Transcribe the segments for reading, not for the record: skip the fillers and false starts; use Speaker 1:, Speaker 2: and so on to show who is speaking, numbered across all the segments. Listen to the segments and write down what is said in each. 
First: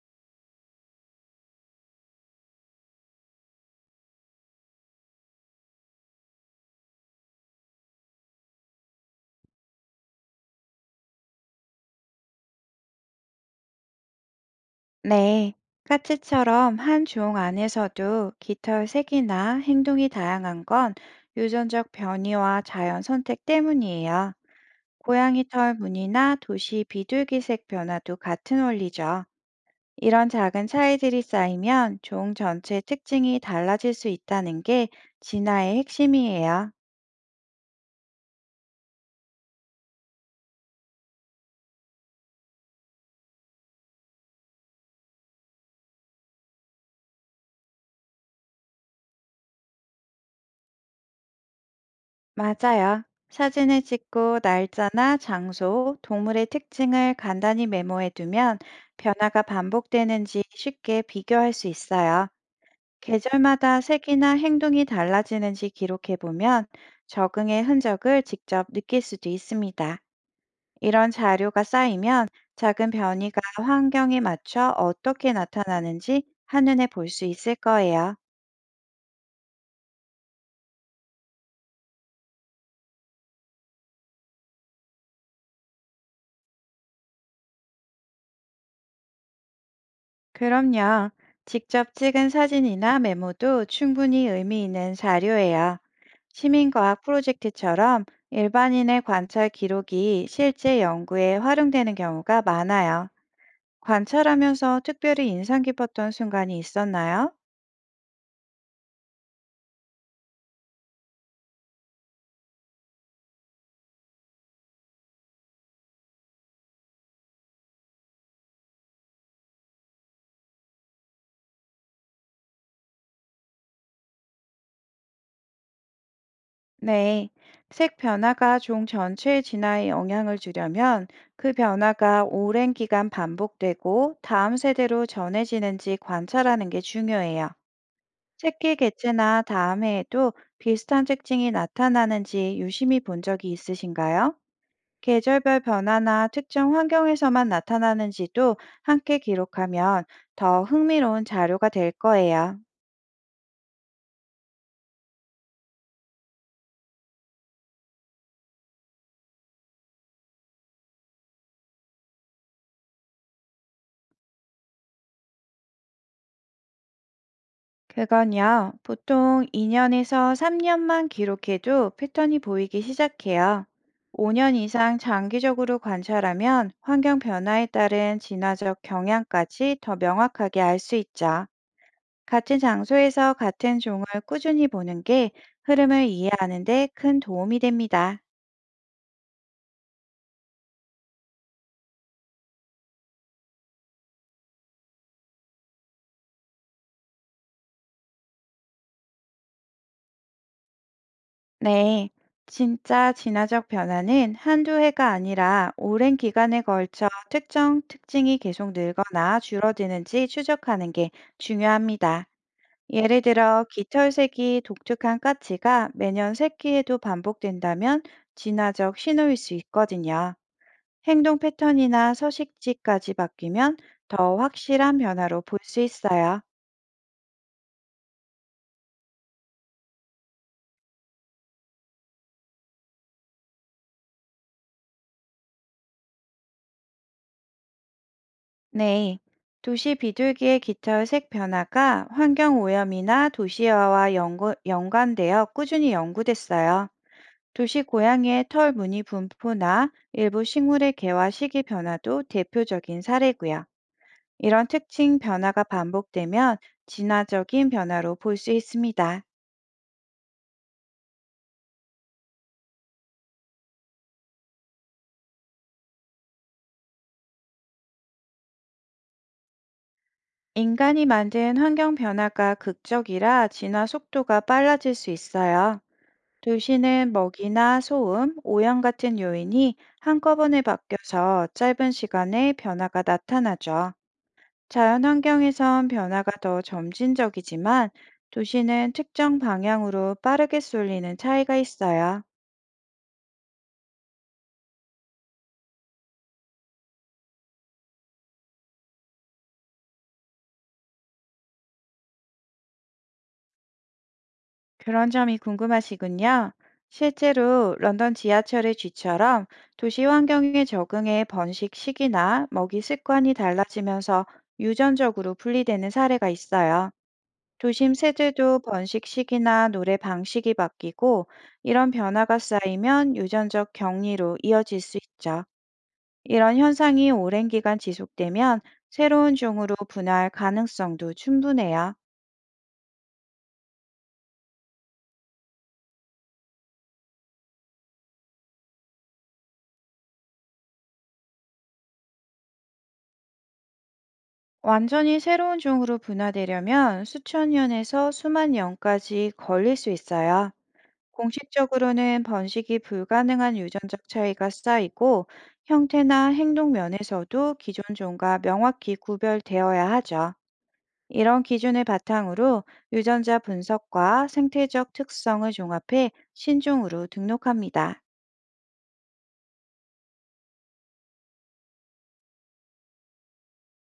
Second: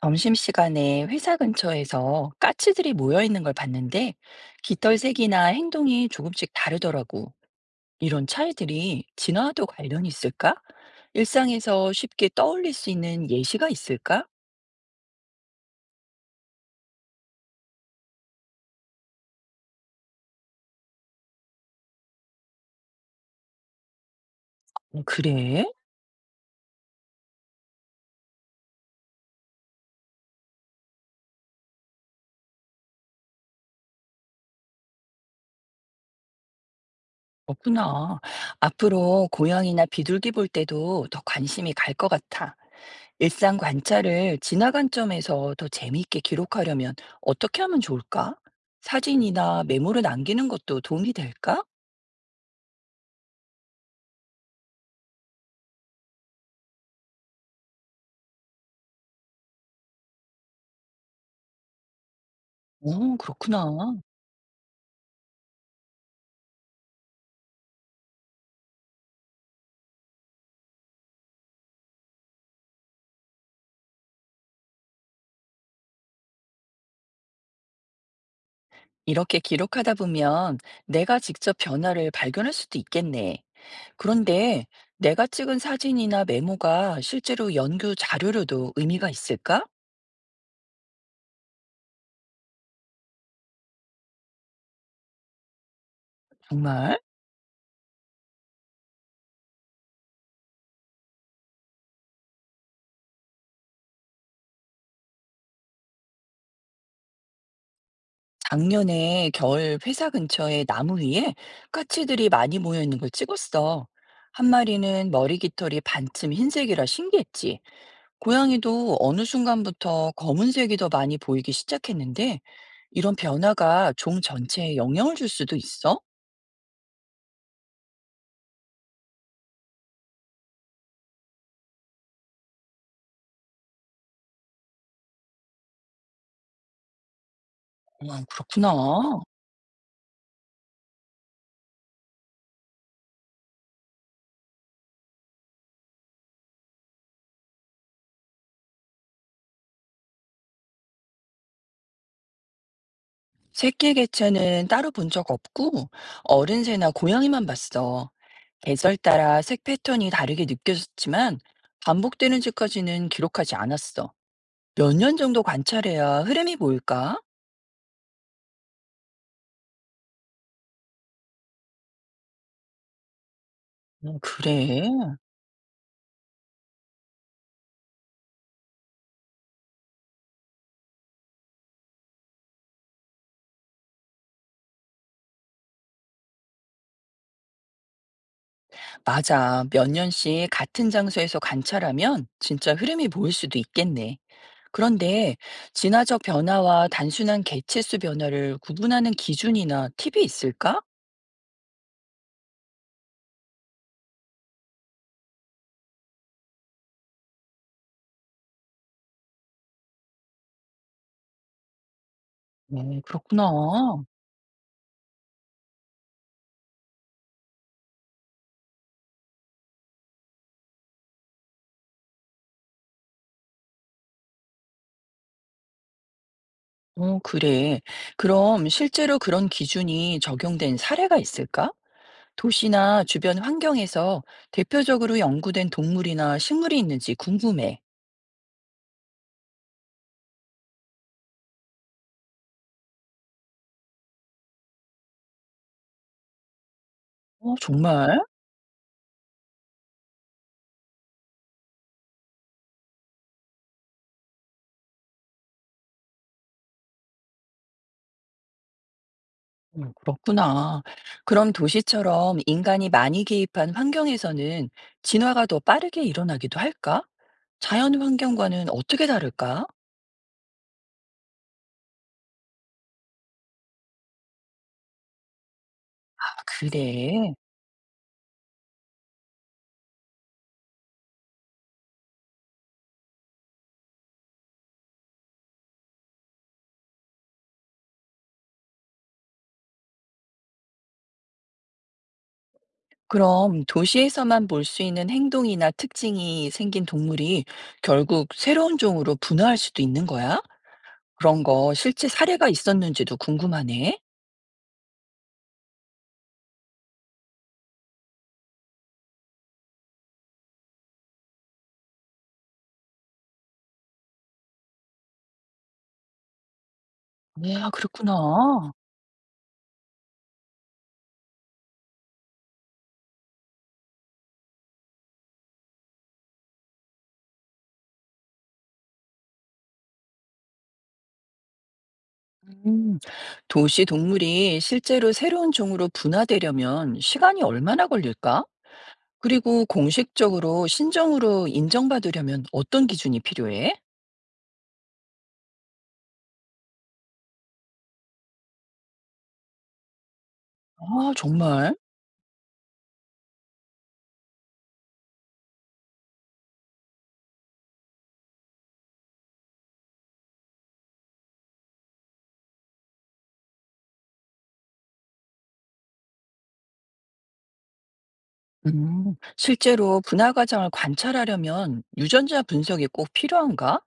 Speaker 1: 점심시간에 회사 근처에서 까치들이 모여 있는 걸 봤는데 깃털색이나 행동이 조금씩 다르더라고. 이런 차이들이 진화와도 관련이 있을까? 일상에서 쉽게 떠올릴 수 있는 예시가 있을까?
Speaker 2: 네, 까치처럼 한 종 안에서도 깃털 색이나 행동이 다양한 건 유전적 변이와 자연 선택 때문이에요.
Speaker 1: 어,
Speaker 2: 고양이
Speaker 1: 그래?
Speaker 2: 털 무늬나 도시 비둘기색 변화도 같은 원리죠. 이런 작은 차이들이 쌓이면 종 전체 특징이 달라질 수 있다는 게 진화의 핵심이에요.
Speaker 1: 없구나. 앞으로 고양이나 비둘기 볼 때도 더 관심이 갈 것 같아. 일상 관찰을 진화 관점에서 더 재미있게 기록하려면 어떻게 하면 좋을까? 사진이나 메모를 남기는 것도 도움이 될까?
Speaker 2: 맞아요. 사진을 찍고 날짜나 장소, 동물의 특징을 간단히 메모해 두면 변화가 반복되는지 쉽게 비교할 수 있어요.
Speaker 1: 오, 그렇구나.
Speaker 2: 계절마다 색이나 행동이 달라지는지 기록해 보면 적응의 흔적을 직접 느낄 수도 있습니다. 이런 자료가 쌓이면 작은 변이가 환경에 맞춰 어떻게 나타나는지 한눈에 볼 수 있을 거예요.
Speaker 1: 이렇게 기록하다 보면 내가 직접 변화를 발견할 수도 있겠네. 그런데 내가 찍은 사진이나 메모가 실제로 연구 자료로도 의미가 있을까?
Speaker 2: 그럼요. 직접 찍은 사진이나 메모도 충분히 의미 있는 자료예요. 시민과학
Speaker 1: 정말?
Speaker 2: 프로젝트처럼 일반인의 관찰 기록이 실제 연구에 활용되는 경우가 많아요. 관찰하면서 특별히 인상 깊었던 순간이 있었나요?
Speaker 1: 작년에 겨울 회사 근처의 나무 위에 까치들이 많이 모여 있는 걸 찍었어. 한 마리는 머리 깃털이 반쯤 흰색이라 신기했지. 고양이도 어느 순간부터 검은색이 더 많이 보이기 시작했는데, 이런 변화가 종 전체에 영향을 줄 수도 있어?
Speaker 2: 네. 색 변화가 종 전체의 진화에 영향을 주려면 그 변화가 오랜 기간 반복되고 다음 세대로 전해지는지 관찰하는 게 중요해요.
Speaker 1: 아 그렇구나.
Speaker 2: 새끼 개체나 다음해에도 비슷한 특징이 나타나는지 유심히 본 적이 있으신가요? 계절별 변화나 특정 환경에서만 나타나는지도 함께 기록하면 더 흥미로운 자료가 될 거예요.
Speaker 1: 새끼 개체는 따로 본 적 없고, 어른 새나 고양이만 봤어. 계절 따라 색 패턴이 다르게 느껴졌지만, 반복되는지까지는 기록하지 않았어. 몇 년 정도 관찰해야 흐름이 보일까?
Speaker 2: 그건요, 보통 2년에서 3년만 기록해도 패턴이 보이기 시작해요. 5년
Speaker 1: 그래.
Speaker 2: 이상 장기적으로 관찰하면 환경 변화에 따른 진화적 경향까지 더 명확하게 알 수 있죠. 같은 장소에서 같은 종을 꾸준히 보는 게 흐름을 이해하는 데 큰 도움이 됩니다.
Speaker 1: 맞아. 몇 년씩 같은 장소에서 관찰하면 진짜 흐름이 보일 수도 있겠네. 그런데 진화적 변화와 단순한 개체수 변화를 구분하는 기준이나 팁이 있을까?
Speaker 2: 네. 진짜 진화적 변화는 한두 해가 아니라 오랜 기간에 걸쳐 특정 특징이 계속 늘거나 줄어드는지 추적하는 게 중요합니다.
Speaker 1: 어,
Speaker 2: 예를
Speaker 1: 그렇구나.
Speaker 2: 들어 깃털색이 독특한 까치가 매년 새끼에도 반복된다면 진화적 신호일 수 있거든요. 행동 패턴이나 서식지까지 바뀌면 더 확실한 변화로 볼 수 있어요.
Speaker 1: 어, 그래. 그럼 실제로 그런 기준이 적용된 사례가 있을까? 도시나 주변 환경에서 대표적으로 연구된 동물이나 식물이 있는지 궁금해.
Speaker 2: 네. 도시 비둘기의 깃털 색 변화가 환경 오염이나 도시화와 연구, 연관되어 꾸준히 연구됐어요.
Speaker 1: 어,
Speaker 2: 도시
Speaker 1: 정말?
Speaker 2: 고양이의 털 무늬 분포나 일부 식물의 개화 시기 변화도 대표적인 사례고요. 이런 특징 변화가 반복되면 진화적인 변화로 볼 수 있습니다.
Speaker 1: 그렇구나. 그럼 도시처럼 인간이 많이 개입한 환경에서는 진화가 더 빠르게 일어나기도 할까? 자연 환경과는 어떻게 다를까?
Speaker 2: 인간이 만든 환경 변화가 극적이라 진화 속도가 빨라질 수 있어요. 도시는
Speaker 1: 그래.
Speaker 2: 먹이나 소음, 오염 같은 요인이 한꺼번에 바뀌어서 짧은 시간에 변화가 나타나죠. 자연 환경에선 변화가 더 점진적이지만 도시는 특정 방향으로 빠르게 쏠리는 차이가 있어요.
Speaker 1: 그럼 도시에서만 볼 수 있는 행동이나 특징이 생긴 동물이 결국 새로운 종으로 분화할 수도 있는 거야? 그런 거 실제 사례가 있었는지도 궁금하네.
Speaker 2: 그런 점이 궁금하시군요. 실제로 런던 지하철의 쥐처럼 도시 환경에 적응해 번식식이나 먹이 습관이 달라지면서 유전적으로 분리되는 사례가 있어요.
Speaker 1: 아,
Speaker 2: 도심 새들도
Speaker 1: 그렇구나.
Speaker 2: 번식식이나 노래 방식이 바뀌고 이런 변화가 쌓이면 유전적 격리로 이어질 수 있죠. 이런 현상이 오랜 기간 지속되면 새로운 종으로 분할 가능성도 충분해요.
Speaker 1: 음, 도시 동물이 실제로 새로운 종으로 분화되려면 시간이 얼마나 걸릴까? 그리고 공식적으로 신종으로 인정받으려면 어떤 기준이 필요해?
Speaker 2: 완전히 새로운 종으로 분화되려면 수천 년에서 수만 년까지 걸릴 수 있어요.
Speaker 1: 아, 정말?
Speaker 2: 공식적으로는 번식이 불가능한 유전적 차이가 쌓이고 형태나 행동 면에서도 기존 종과 명확히 구별되어야 하죠. 이런 기준을 바탕으로 유전자 분석과 생태적 특성을 종합해 신종으로 등록합니다.
Speaker 1: 실제로 분화 과정을 관찰하려면 유전자 분석이 꼭 필요한가?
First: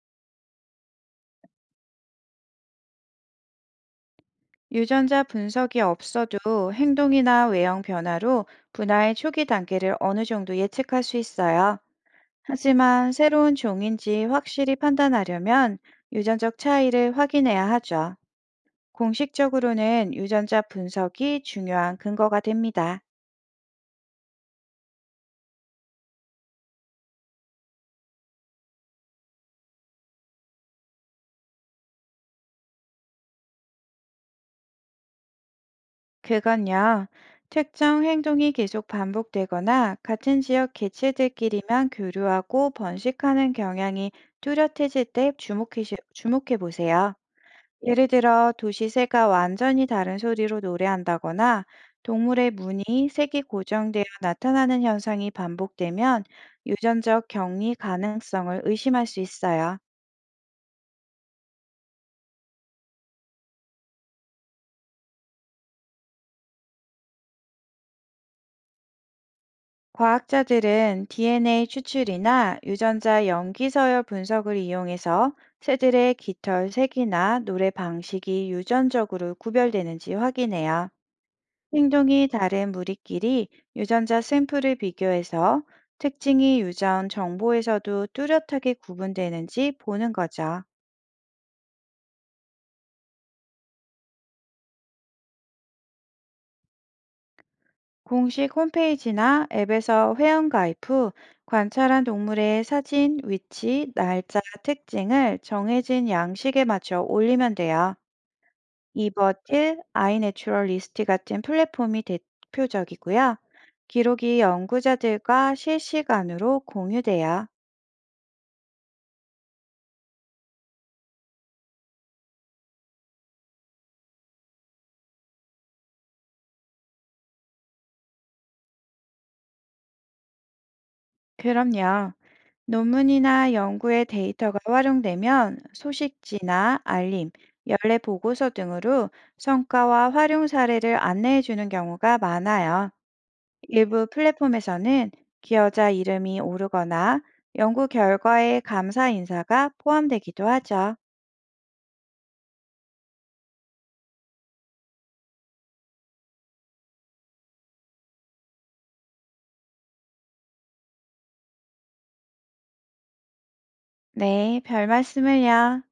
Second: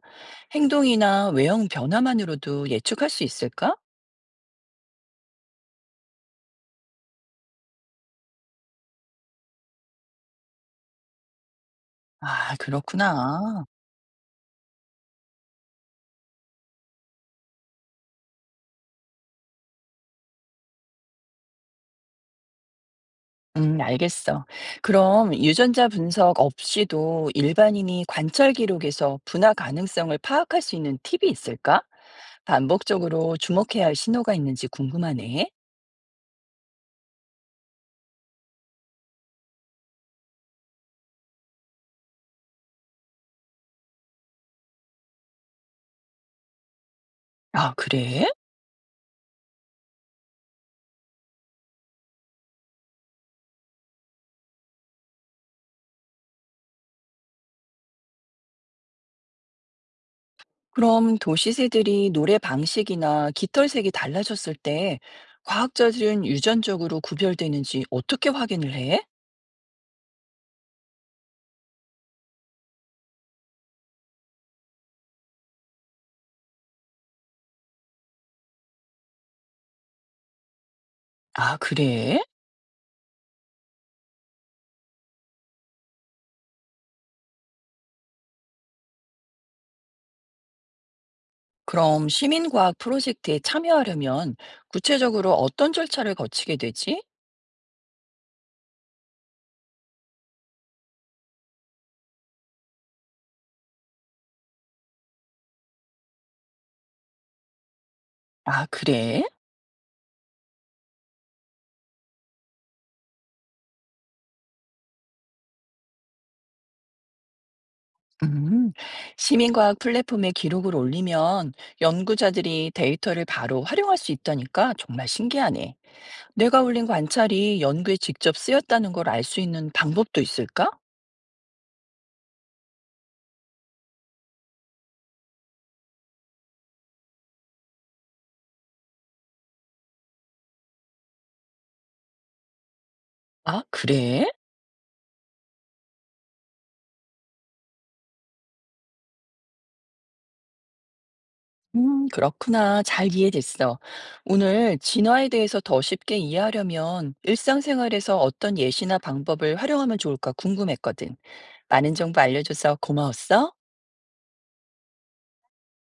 Speaker 1: 행동이나 외형 변화만으로도 예측할 수 있을까?
Speaker 2: 유전자 분석이 없어도 행동이나 외형 변화로 분화의 초기 단계를 어느 정도 예측할 수 있어요.
Speaker 1: 아,
Speaker 2: 하지만 새로운
Speaker 1: 그렇구나.
Speaker 2: 종인지 확실히 판단하려면 유전적 차이를 확인해야 하죠. 공식적으로는 유전자 분석이 중요한 근거가 됩니다.
Speaker 1: 알겠어. 그럼 유전자 분석 없이도 일반인이 관찰 기록에서 분화 가능성을 파악할 수 있는 팁이 있을까? 반복적으로 주목해야 할 신호가 있는지 궁금하네.
Speaker 2: 그건요, 특정 행동이 계속 반복되거나 같은 지역 개체들끼리만 교류하고 번식하는 경향이 뚜렷해질 때 주목해 보세요.
Speaker 1: 아,
Speaker 2: 예를
Speaker 1: 그래?
Speaker 2: 들어 도시 새가 완전히 다른 소리로 노래한다거나 동물의 문이 색이 고정되어 나타나는 현상이 반복되면 유전적 격리 가능성을 의심할 수 있어요.
Speaker 1: 그럼 도시새들이 노래 방식이나 깃털색이 달라졌을 때 과학자들은 유전적으로 구별되는지 어떻게 확인을 해?
Speaker 2: 과학자들은 DNA 추출이나 유전자 염기 서열 분석을 이용해서 새들의 깃털 색이나 노래 방식이 유전적으로 구별되는지 확인해요.
Speaker 1: 아, 그래?
Speaker 2: 행동이 다른 무리끼리 유전자 샘플을 비교해서 특징이 유전 정보에서도 뚜렷하게 구분되는지 보는 거죠.
Speaker 1: 그럼 시민과학 프로젝트에 참여하려면 구체적으로 어떤 절차를 거치게 되지?
Speaker 2: 공식 홈페이지나 앱에서 회원 가입 후 관찰한 동물의 사진, 위치, 날짜, 특징을 정해진 양식에 맞춰 올리면 돼요.
Speaker 1: 아, 그래?
Speaker 2: 이버틸, 아이내추럴리스트 같은 플랫폼이 대표적이고요. 기록이 연구자들과 실시간으로 공유돼요.
Speaker 1: 음, 시민과학 플랫폼에 기록을 올리면 연구자들이 데이터를 바로 활용할 수 있다니까 정말 신기하네. 내가 올린 관찰이 연구에 직접 쓰였다는 걸 알 수 있는 방법도 있을까?
Speaker 2: 그럼요. 논문이나 연구의 데이터가 활용되면 소식지나 알림, 연례 보고서 등으로 성과와 활용 사례를 안내해 주는 경우가 많아요.
Speaker 1: 아,
Speaker 2: 일부
Speaker 1: 그래?
Speaker 2: 플랫폼에서는 기여자 이름이 오르거나 연구 결과에 감사 인사가 포함되기도 하죠.
Speaker 1: 그렇구나. 잘 이해됐어. 오늘 진화에 대해서 더 쉽게 이해하려면 일상생활에서 어떤 예시나 방법을 활용하면 좋을까 궁금했거든. 많은 정보 알려줘서 고마웠어.
Speaker 2: 네, 별 말씀을요.